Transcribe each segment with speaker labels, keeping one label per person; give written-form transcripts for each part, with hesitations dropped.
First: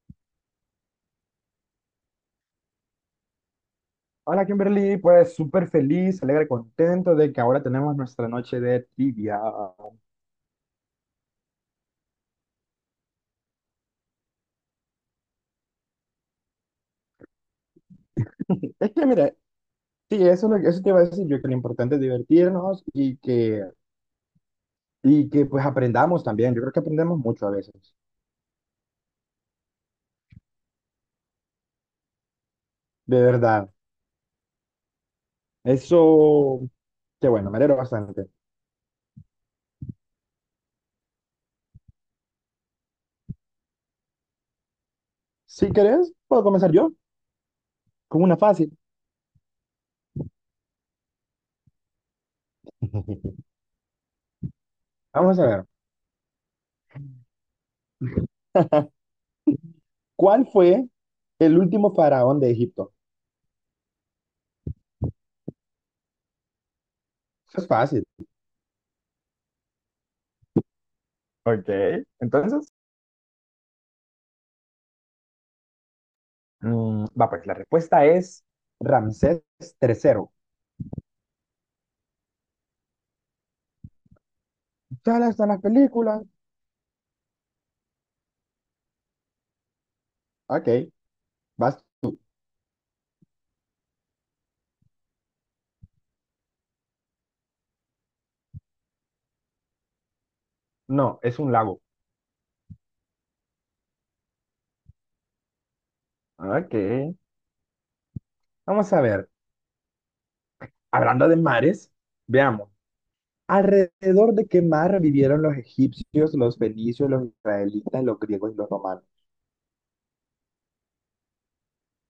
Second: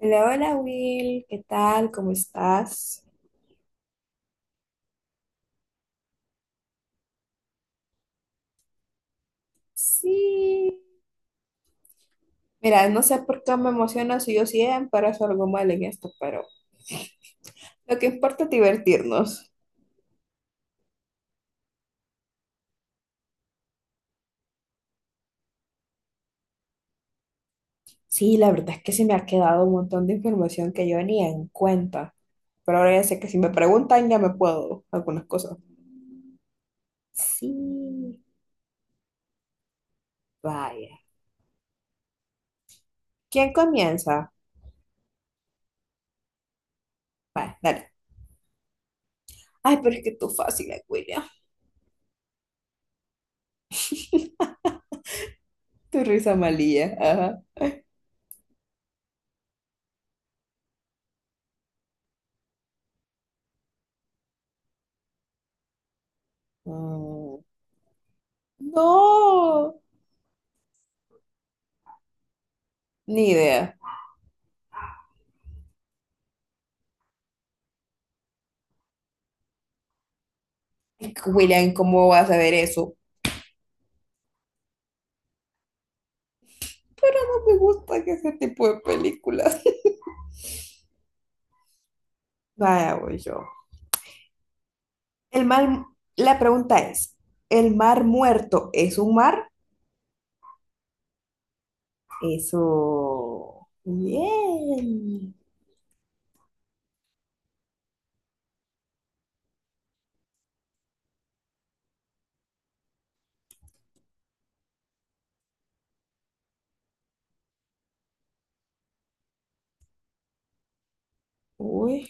Speaker 1: Hola, hola Will, ¿qué tal? ¿Cómo estás?
Speaker 2: Hola Kimberly, pues súper feliz, alegre, contento de que ahora tenemos nuestra noche de trivia.
Speaker 1: Sí. Mira, no sé por qué me emociono si yo siempre hago algo mal en esto, pero lo que importa es
Speaker 2: Es que mira,
Speaker 1: divertirnos.
Speaker 2: sí, eso, eso te iba a decir yo, que lo importante es divertirnos y que pues aprendamos también. Yo creo que aprendemos mucho a veces,
Speaker 1: Sí, la verdad es que se me ha quedado un montón de información que yo ni en cuenta, pero ahora ya sé
Speaker 2: de
Speaker 1: que si me
Speaker 2: verdad.
Speaker 1: preguntan ya me puedo algunas cosas.
Speaker 2: Eso, qué bueno,
Speaker 1: Sí,
Speaker 2: me alegro bastante.
Speaker 1: vaya. ¿Quién comienza?
Speaker 2: Si querés, puedo comenzar yo
Speaker 1: Vaya, dale.
Speaker 2: con una fácil.
Speaker 1: Ay, pero es que tú fácil, William.
Speaker 2: Vamos a ver,
Speaker 1: Tu risa malilla, ajá.
Speaker 2: ¿cuál fue el último faraón de Egipto?
Speaker 1: Mm.
Speaker 2: Eso es fácil.
Speaker 1: No,
Speaker 2: Ok, entonces.
Speaker 1: ni idea.
Speaker 2: Va, pues la respuesta es Ramsés Tercero.
Speaker 1: William, ¿cómo vas a ver eso?
Speaker 2: Están las películas.
Speaker 1: No me gusta ese tipo de películas.
Speaker 2: Ok, vas.
Speaker 1: Vaya, voy yo. El mar, la pregunta es, ¿el mar muerto es un mar?
Speaker 2: No, es un lago.
Speaker 1: Eso. Bien.
Speaker 2: Ok, vamos a ver. Hablando de mares, veamos. ¿Alrededor de qué mar vivieron los egipcios, los fenicios, los israelitas, los griegos y los romanos?
Speaker 1: Uy,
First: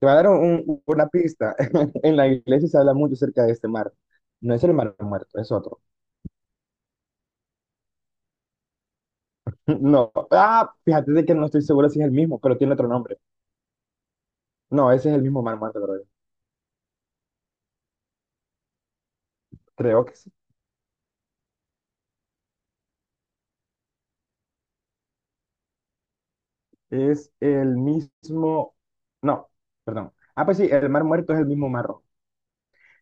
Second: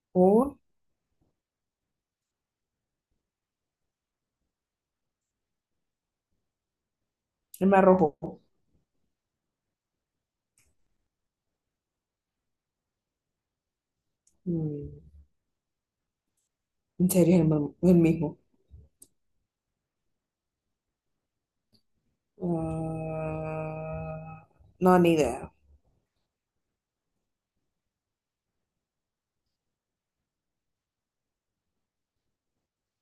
Speaker 2: Te voy a dar
Speaker 1: uy,
Speaker 2: una pista. En la iglesia se habla mucho acerca de este mar. No es el mar muerto, es otro.
Speaker 1: el mar rojo.
Speaker 2: No. Ah, fíjate de que no estoy seguro si es el mismo, pero tiene otro nombre. No,
Speaker 1: Mm.
Speaker 2: ese es el mismo mar muerto, creo.
Speaker 1: ¿En serio es el, mar- el mismo?
Speaker 2: Creo que sí.
Speaker 1: Ah, no, ni idea.
Speaker 2: Es el mismo, no, perdón. Ah, pues sí, el mar muerto es el mismo mar rojo.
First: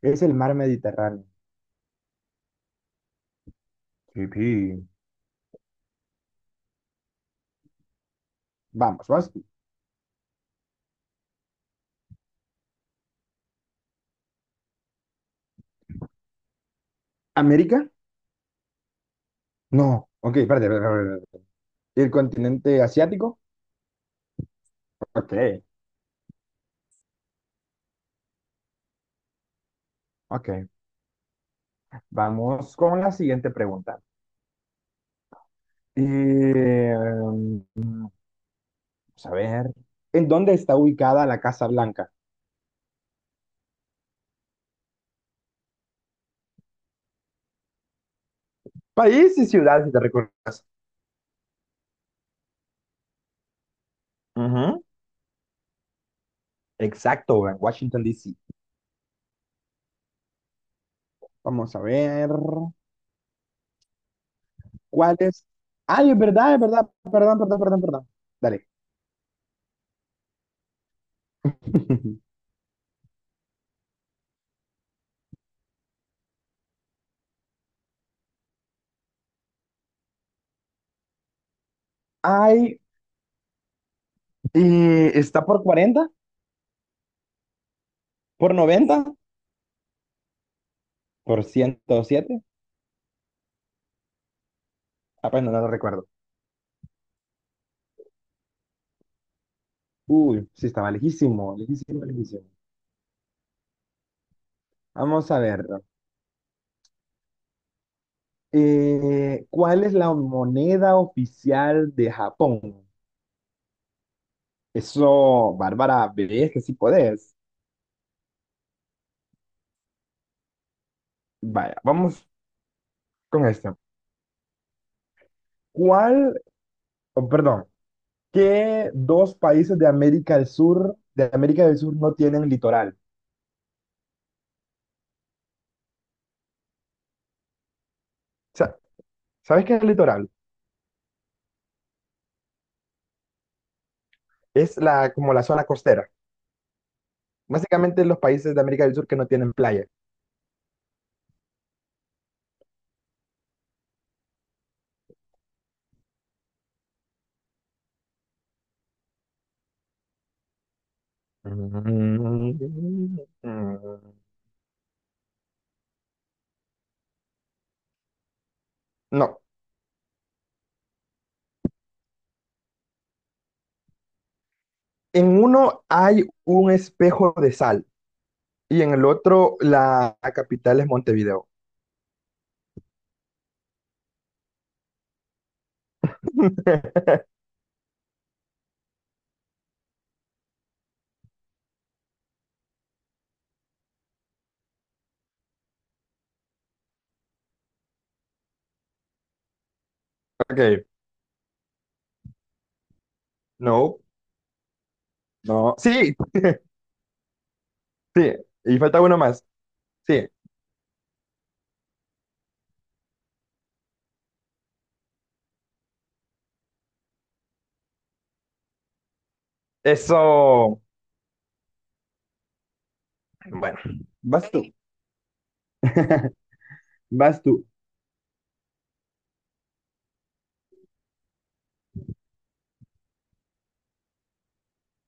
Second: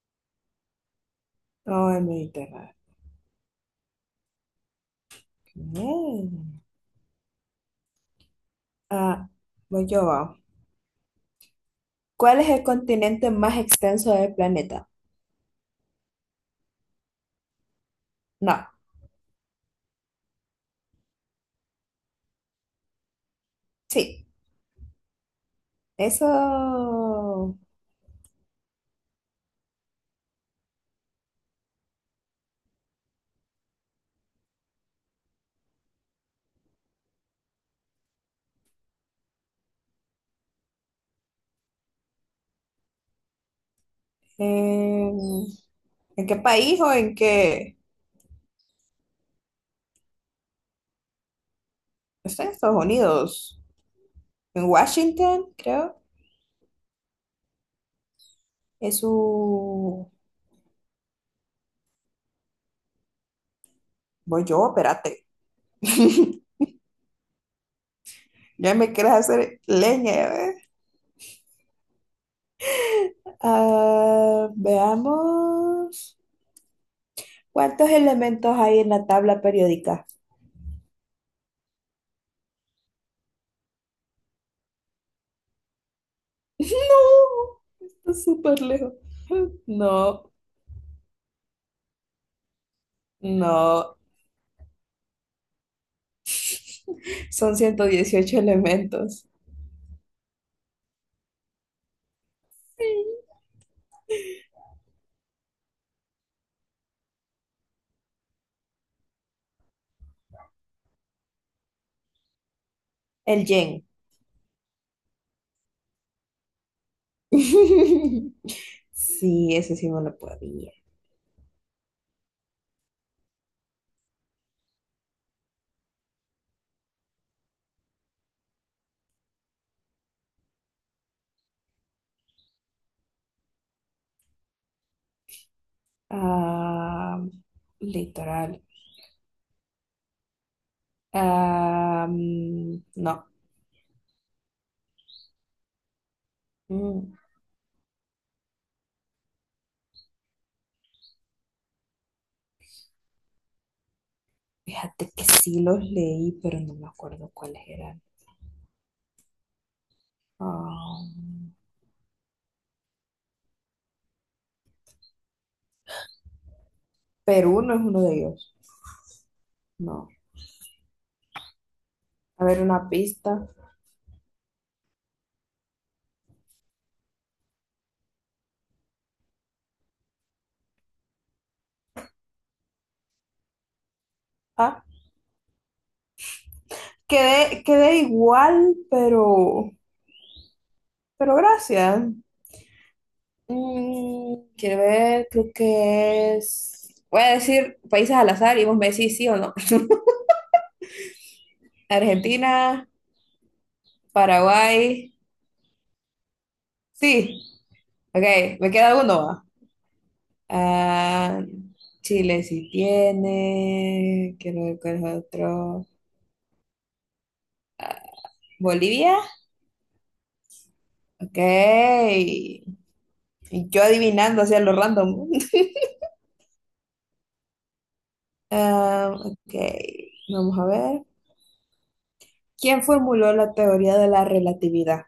Speaker 2: Es el mar Mediterráneo.
Speaker 1: No, el Mediterráneo.
Speaker 2: Sí, sí.
Speaker 1: Bien.
Speaker 2: Vamos,
Speaker 1: Ah,
Speaker 2: vas.
Speaker 1: voy yo, va. ¿Cuál es el continente más extenso del planeta?
Speaker 2: ¿América?
Speaker 1: No.
Speaker 2: No. Ok, espérate, espérate, espérate, espérate. ¿El continente asiático?
Speaker 1: Sí,
Speaker 2: Ok,
Speaker 1: eso.
Speaker 2: ok. Vamos con la siguiente pregunta. Vamos a ver. ¿En dónde está ubicada la Casa Blanca?
Speaker 1: em, ¿En qué país o en qué?
Speaker 2: País y ciudad, si te recuerdas.
Speaker 1: Está en Estados Unidos, en
Speaker 2: Ujú.
Speaker 1: Washington, creo.
Speaker 2: Exacto, en Washington, D.C.
Speaker 1: Es su.
Speaker 2: Vamos a ver.
Speaker 1: Voy yo,
Speaker 2: ¿Cuál
Speaker 1: espérate.
Speaker 2: es? Ay, es verdad, es verdad. Perdón, perdón, perdón, perdón. Dale.
Speaker 1: Ya me quieres hacer leña, ya ves. Ah, veamos. ¿Cuántos elementos hay en la tabla periódica?
Speaker 2: Ay, está por 40,
Speaker 1: No, está
Speaker 2: por
Speaker 1: súper lejos.
Speaker 2: 90,
Speaker 1: No,
Speaker 2: por 107.
Speaker 1: no.
Speaker 2: Apenas no lo recuerdo.
Speaker 1: Son 118 elementos.
Speaker 2: Uy, sí, estaba lejísimo, lejísimo, lejísimo.
Speaker 1: Sí.
Speaker 2: Vamos a ver. ¿Cuál es la moneda oficial de Japón?
Speaker 1: El yen.
Speaker 2: Eso, Bárbara, bebé, es que sí podés.
Speaker 1: Sí, ese sí no lo podía.
Speaker 2: Vaya, vamos con esto. ¿Cuál, oh, perdón, ¿Qué dos países de América del Sur, no tienen litoral?
Speaker 1: Ah,
Speaker 2: O
Speaker 1: litoral.
Speaker 2: sea, ¿sabes qué es el litoral?
Speaker 1: Ah, no.
Speaker 2: Es como la zona costera.
Speaker 1: Mm.
Speaker 2: Básicamente los países de América del Sur que no tienen playa.
Speaker 1: Fíjate que sí los leí, pero no me acuerdo cuáles eran. Ah, Perú no es uno de ellos.
Speaker 2: No,
Speaker 1: No. A ver, una pista.
Speaker 2: en uno hay un espejo de sal y en el otro la capital es Montevideo.
Speaker 1: Ah, quedé igual, pero gracias. Mm, quiero ver, creo que es. Voy a decir países al azar y vos me decís sí o no.
Speaker 2: Ok,
Speaker 1: Argentina,
Speaker 2: no,
Speaker 1: Paraguay.
Speaker 2: no. Sí,
Speaker 1: Sí, ok,
Speaker 2: sí,
Speaker 1: me
Speaker 2: y
Speaker 1: queda
Speaker 2: falta uno
Speaker 1: alguno va.
Speaker 2: más. Sí,
Speaker 1: Ah, Chile sí tiene. Quiero ver cuál es otro. Bolivia,
Speaker 2: eso.
Speaker 1: ok. Y
Speaker 2: Bueno,
Speaker 1: yo adivinando
Speaker 2: vas
Speaker 1: hacia
Speaker 2: tú.
Speaker 1: lo random.
Speaker 2: Vas tú.
Speaker 1: Ah, ok, vamos a ver. ¿Quién formuló la teoría de la relatividad?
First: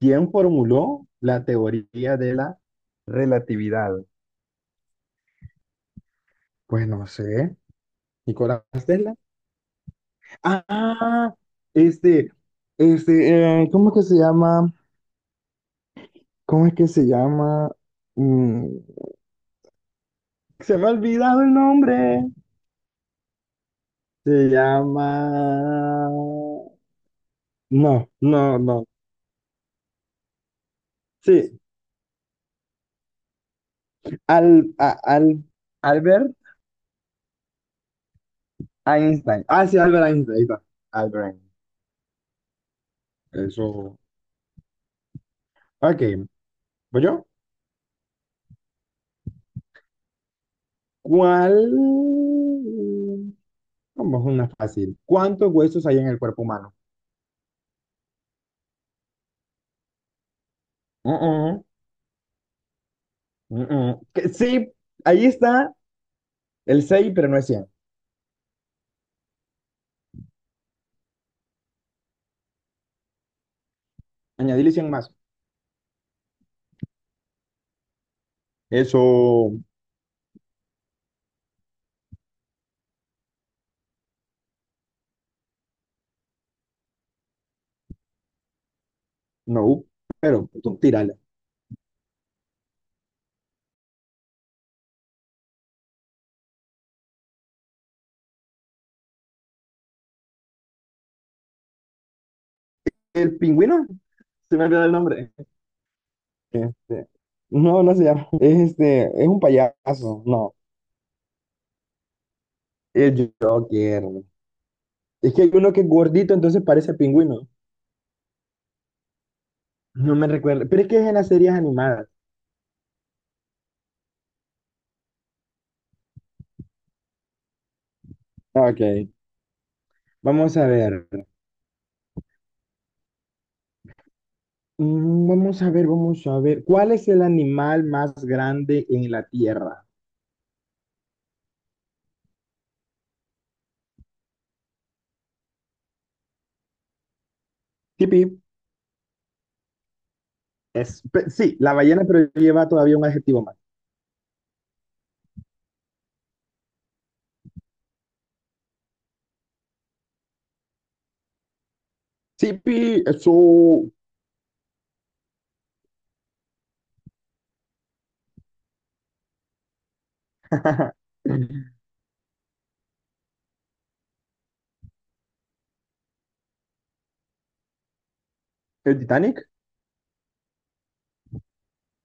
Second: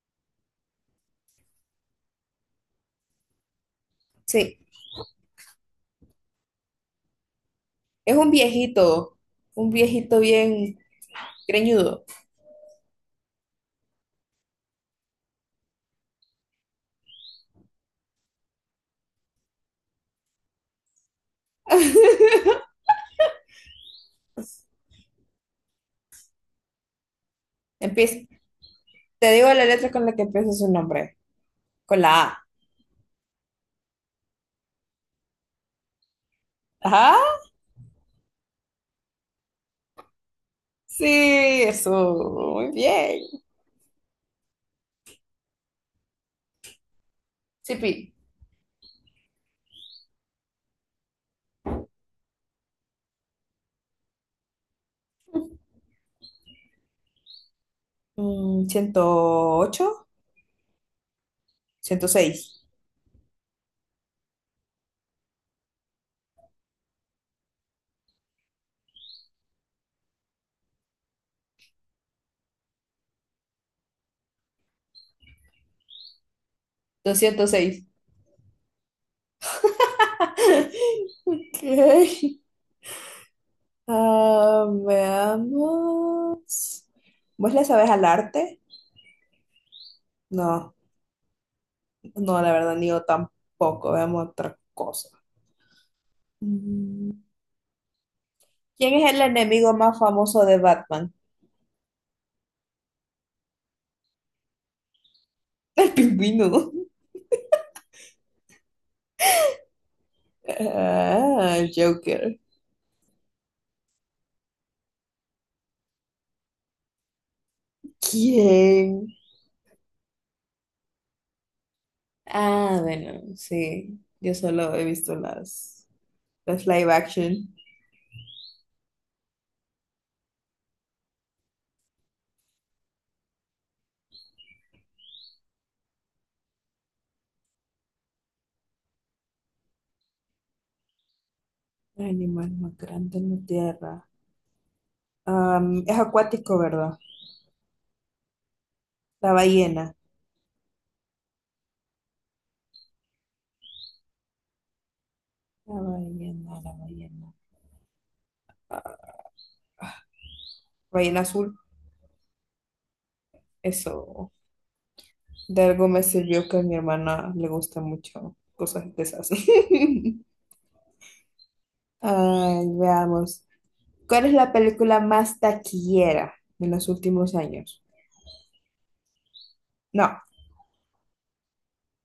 Speaker 2: ¿Quién formuló la teoría de la relatividad?
Speaker 1: Sí,
Speaker 2: Pues no sé,
Speaker 1: es
Speaker 2: Nicolás Tesla.
Speaker 1: un viejito bien
Speaker 2: Ah,
Speaker 1: greñudo.
Speaker 2: este, ¿cómo es que se llama? ¿Cómo es que se llama? Mm, Se me ha olvidado el nombre. Se llama... No,
Speaker 1: Empieza,
Speaker 2: no, no.
Speaker 1: te digo la letra con la que empieza su nombre,
Speaker 2: Sí,
Speaker 1: con la A.
Speaker 2: al, a- al, Albert
Speaker 1: Ajá.
Speaker 2: Einstein. Ah, sí, Albert Einstein. Ahí está, Albert Einstein.
Speaker 1: Sí, eso, muy bien.
Speaker 2: Eso. Ok, ¿voy yo?
Speaker 1: Sipi,
Speaker 2: ¿Cuál? Vamos, una fácil. ¿Cuántos huesos hay en el cuerpo humano?
Speaker 1: mm, 108,
Speaker 2: Mm, mm,
Speaker 1: 106,
Speaker 2: mm, mm. Mm. Que sí, ahí está el 6, pero no es 100. Añadirle 100 más.
Speaker 1: 206.
Speaker 2: Eso,
Speaker 1: Ok. Ah, veamos. ¿Vos le sabes al arte?
Speaker 2: no, pero
Speaker 1: No,
Speaker 2: tú tírala.
Speaker 1: no, la verdad, ni yo tampoco. Veamos otra cosa. Mm. ¿Quién es el enemigo más famoso de Batman?
Speaker 2: El pingüino, se me olvidó el nombre.
Speaker 1: El pingüino.
Speaker 2: Este, no, no se llama. Es este, es un payaso. No,
Speaker 1: Ah, el Joker.
Speaker 2: el Joker. Es que hay uno que es gordito, entonces parece pingüino.
Speaker 1: ¿Quién?
Speaker 2: No me recuerdo. Pero es que es en las series animadas.
Speaker 1: Ah, bueno, sí. Yo solo he visto las. Las live action.
Speaker 2: Ok, vamos a ver. Vamos a ver, vamos a ver. ¿Cuál es el animal más grande en la Tierra?
Speaker 1: Animal más grande en la tierra. ¿Es acuático, verdad?
Speaker 2: Tipi,
Speaker 1: La ballena.
Speaker 2: sí, la ballena, pero lleva todavía un adjetivo más.
Speaker 1: La ballena. Ah, ballena azul.
Speaker 2: Tipi, eso.
Speaker 1: Eso. De algo me sirvió que a mi hermana le gusta mucho cosas de esas. Ay, veamos. ¿Cuál es la película más taquillera de los últimos años?
Speaker 2: El Titanic.
Speaker 1: No,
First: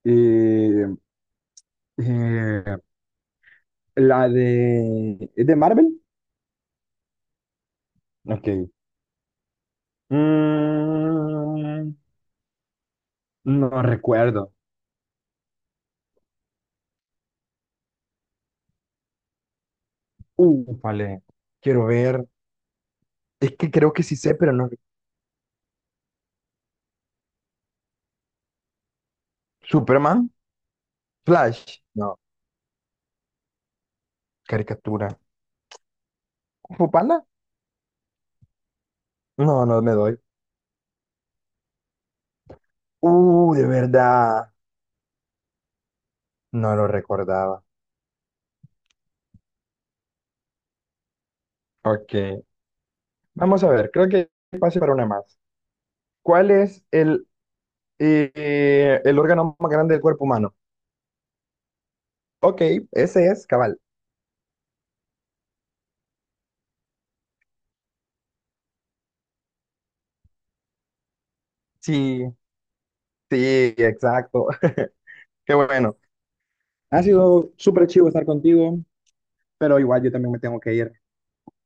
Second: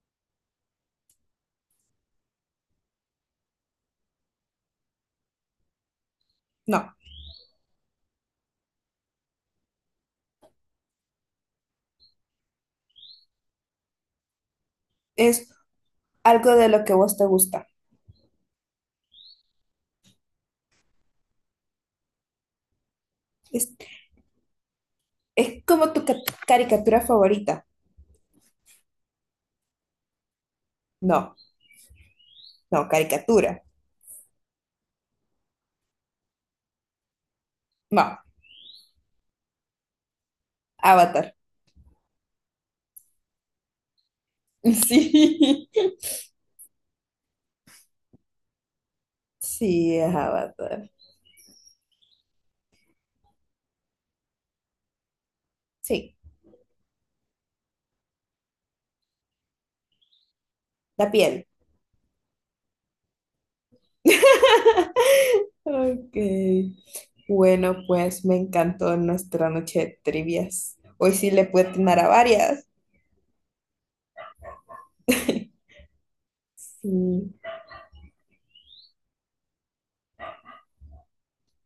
Speaker 2: Eh, eh, la de. ¿Es de Marvel?
Speaker 1: no.
Speaker 2: Ok. Mm, no recuerdo.
Speaker 1: Es algo de lo que vos te gusta.
Speaker 2: Vale. Quiero ver. Es que
Speaker 1: Es,
Speaker 2: creo que sí sé, pero no.
Speaker 1: es como tu caricatura favorita.
Speaker 2: ¿Superman?
Speaker 1: No,
Speaker 2: ¿Flash? No.
Speaker 1: no, caricatura.
Speaker 2: ¿Caricatura? ¿Kung Fu ¿Panda?
Speaker 1: No.
Speaker 2: No, no me doy.
Speaker 1: Avatar.
Speaker 2: De verdad,
Speaker 1: Sí,
Speaker 2: no lo recordaba.
Speaker 1: sí, es Avatar.
Speaker 2: Ok, vamos a ver, creo que pase para una más.
Speaker 1: Sí,
Speaker 2: ¿Cuál es el órgano más grande del cuerpo humano?
Speaker 1: la piel.
Speaker 2: Ok, ese es cabal.
Speaker 1: Ok. Bueno, pues me encantó nuestra noche de trivias. Hoy sí le puedo atinar a
Speaker 2: Sí,
Speaker 1: varias.
Speaker 2: sí, exacto. Qué bueno. Ha
Speaker 1: Sí,
Speaker 2: sido súper chivo estar contigo, pero igual yo también me tengo que ir.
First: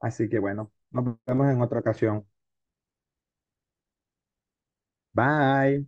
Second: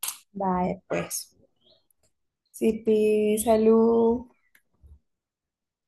Speaker 2: Así que bueno,
Speaker 1: vale,
Speaker 2: nos
Speaker 1: pues.
Speaker 2: vemos en otra ocasión.
Speaker 1: Sipi, salud.
Speaker 2: Bye.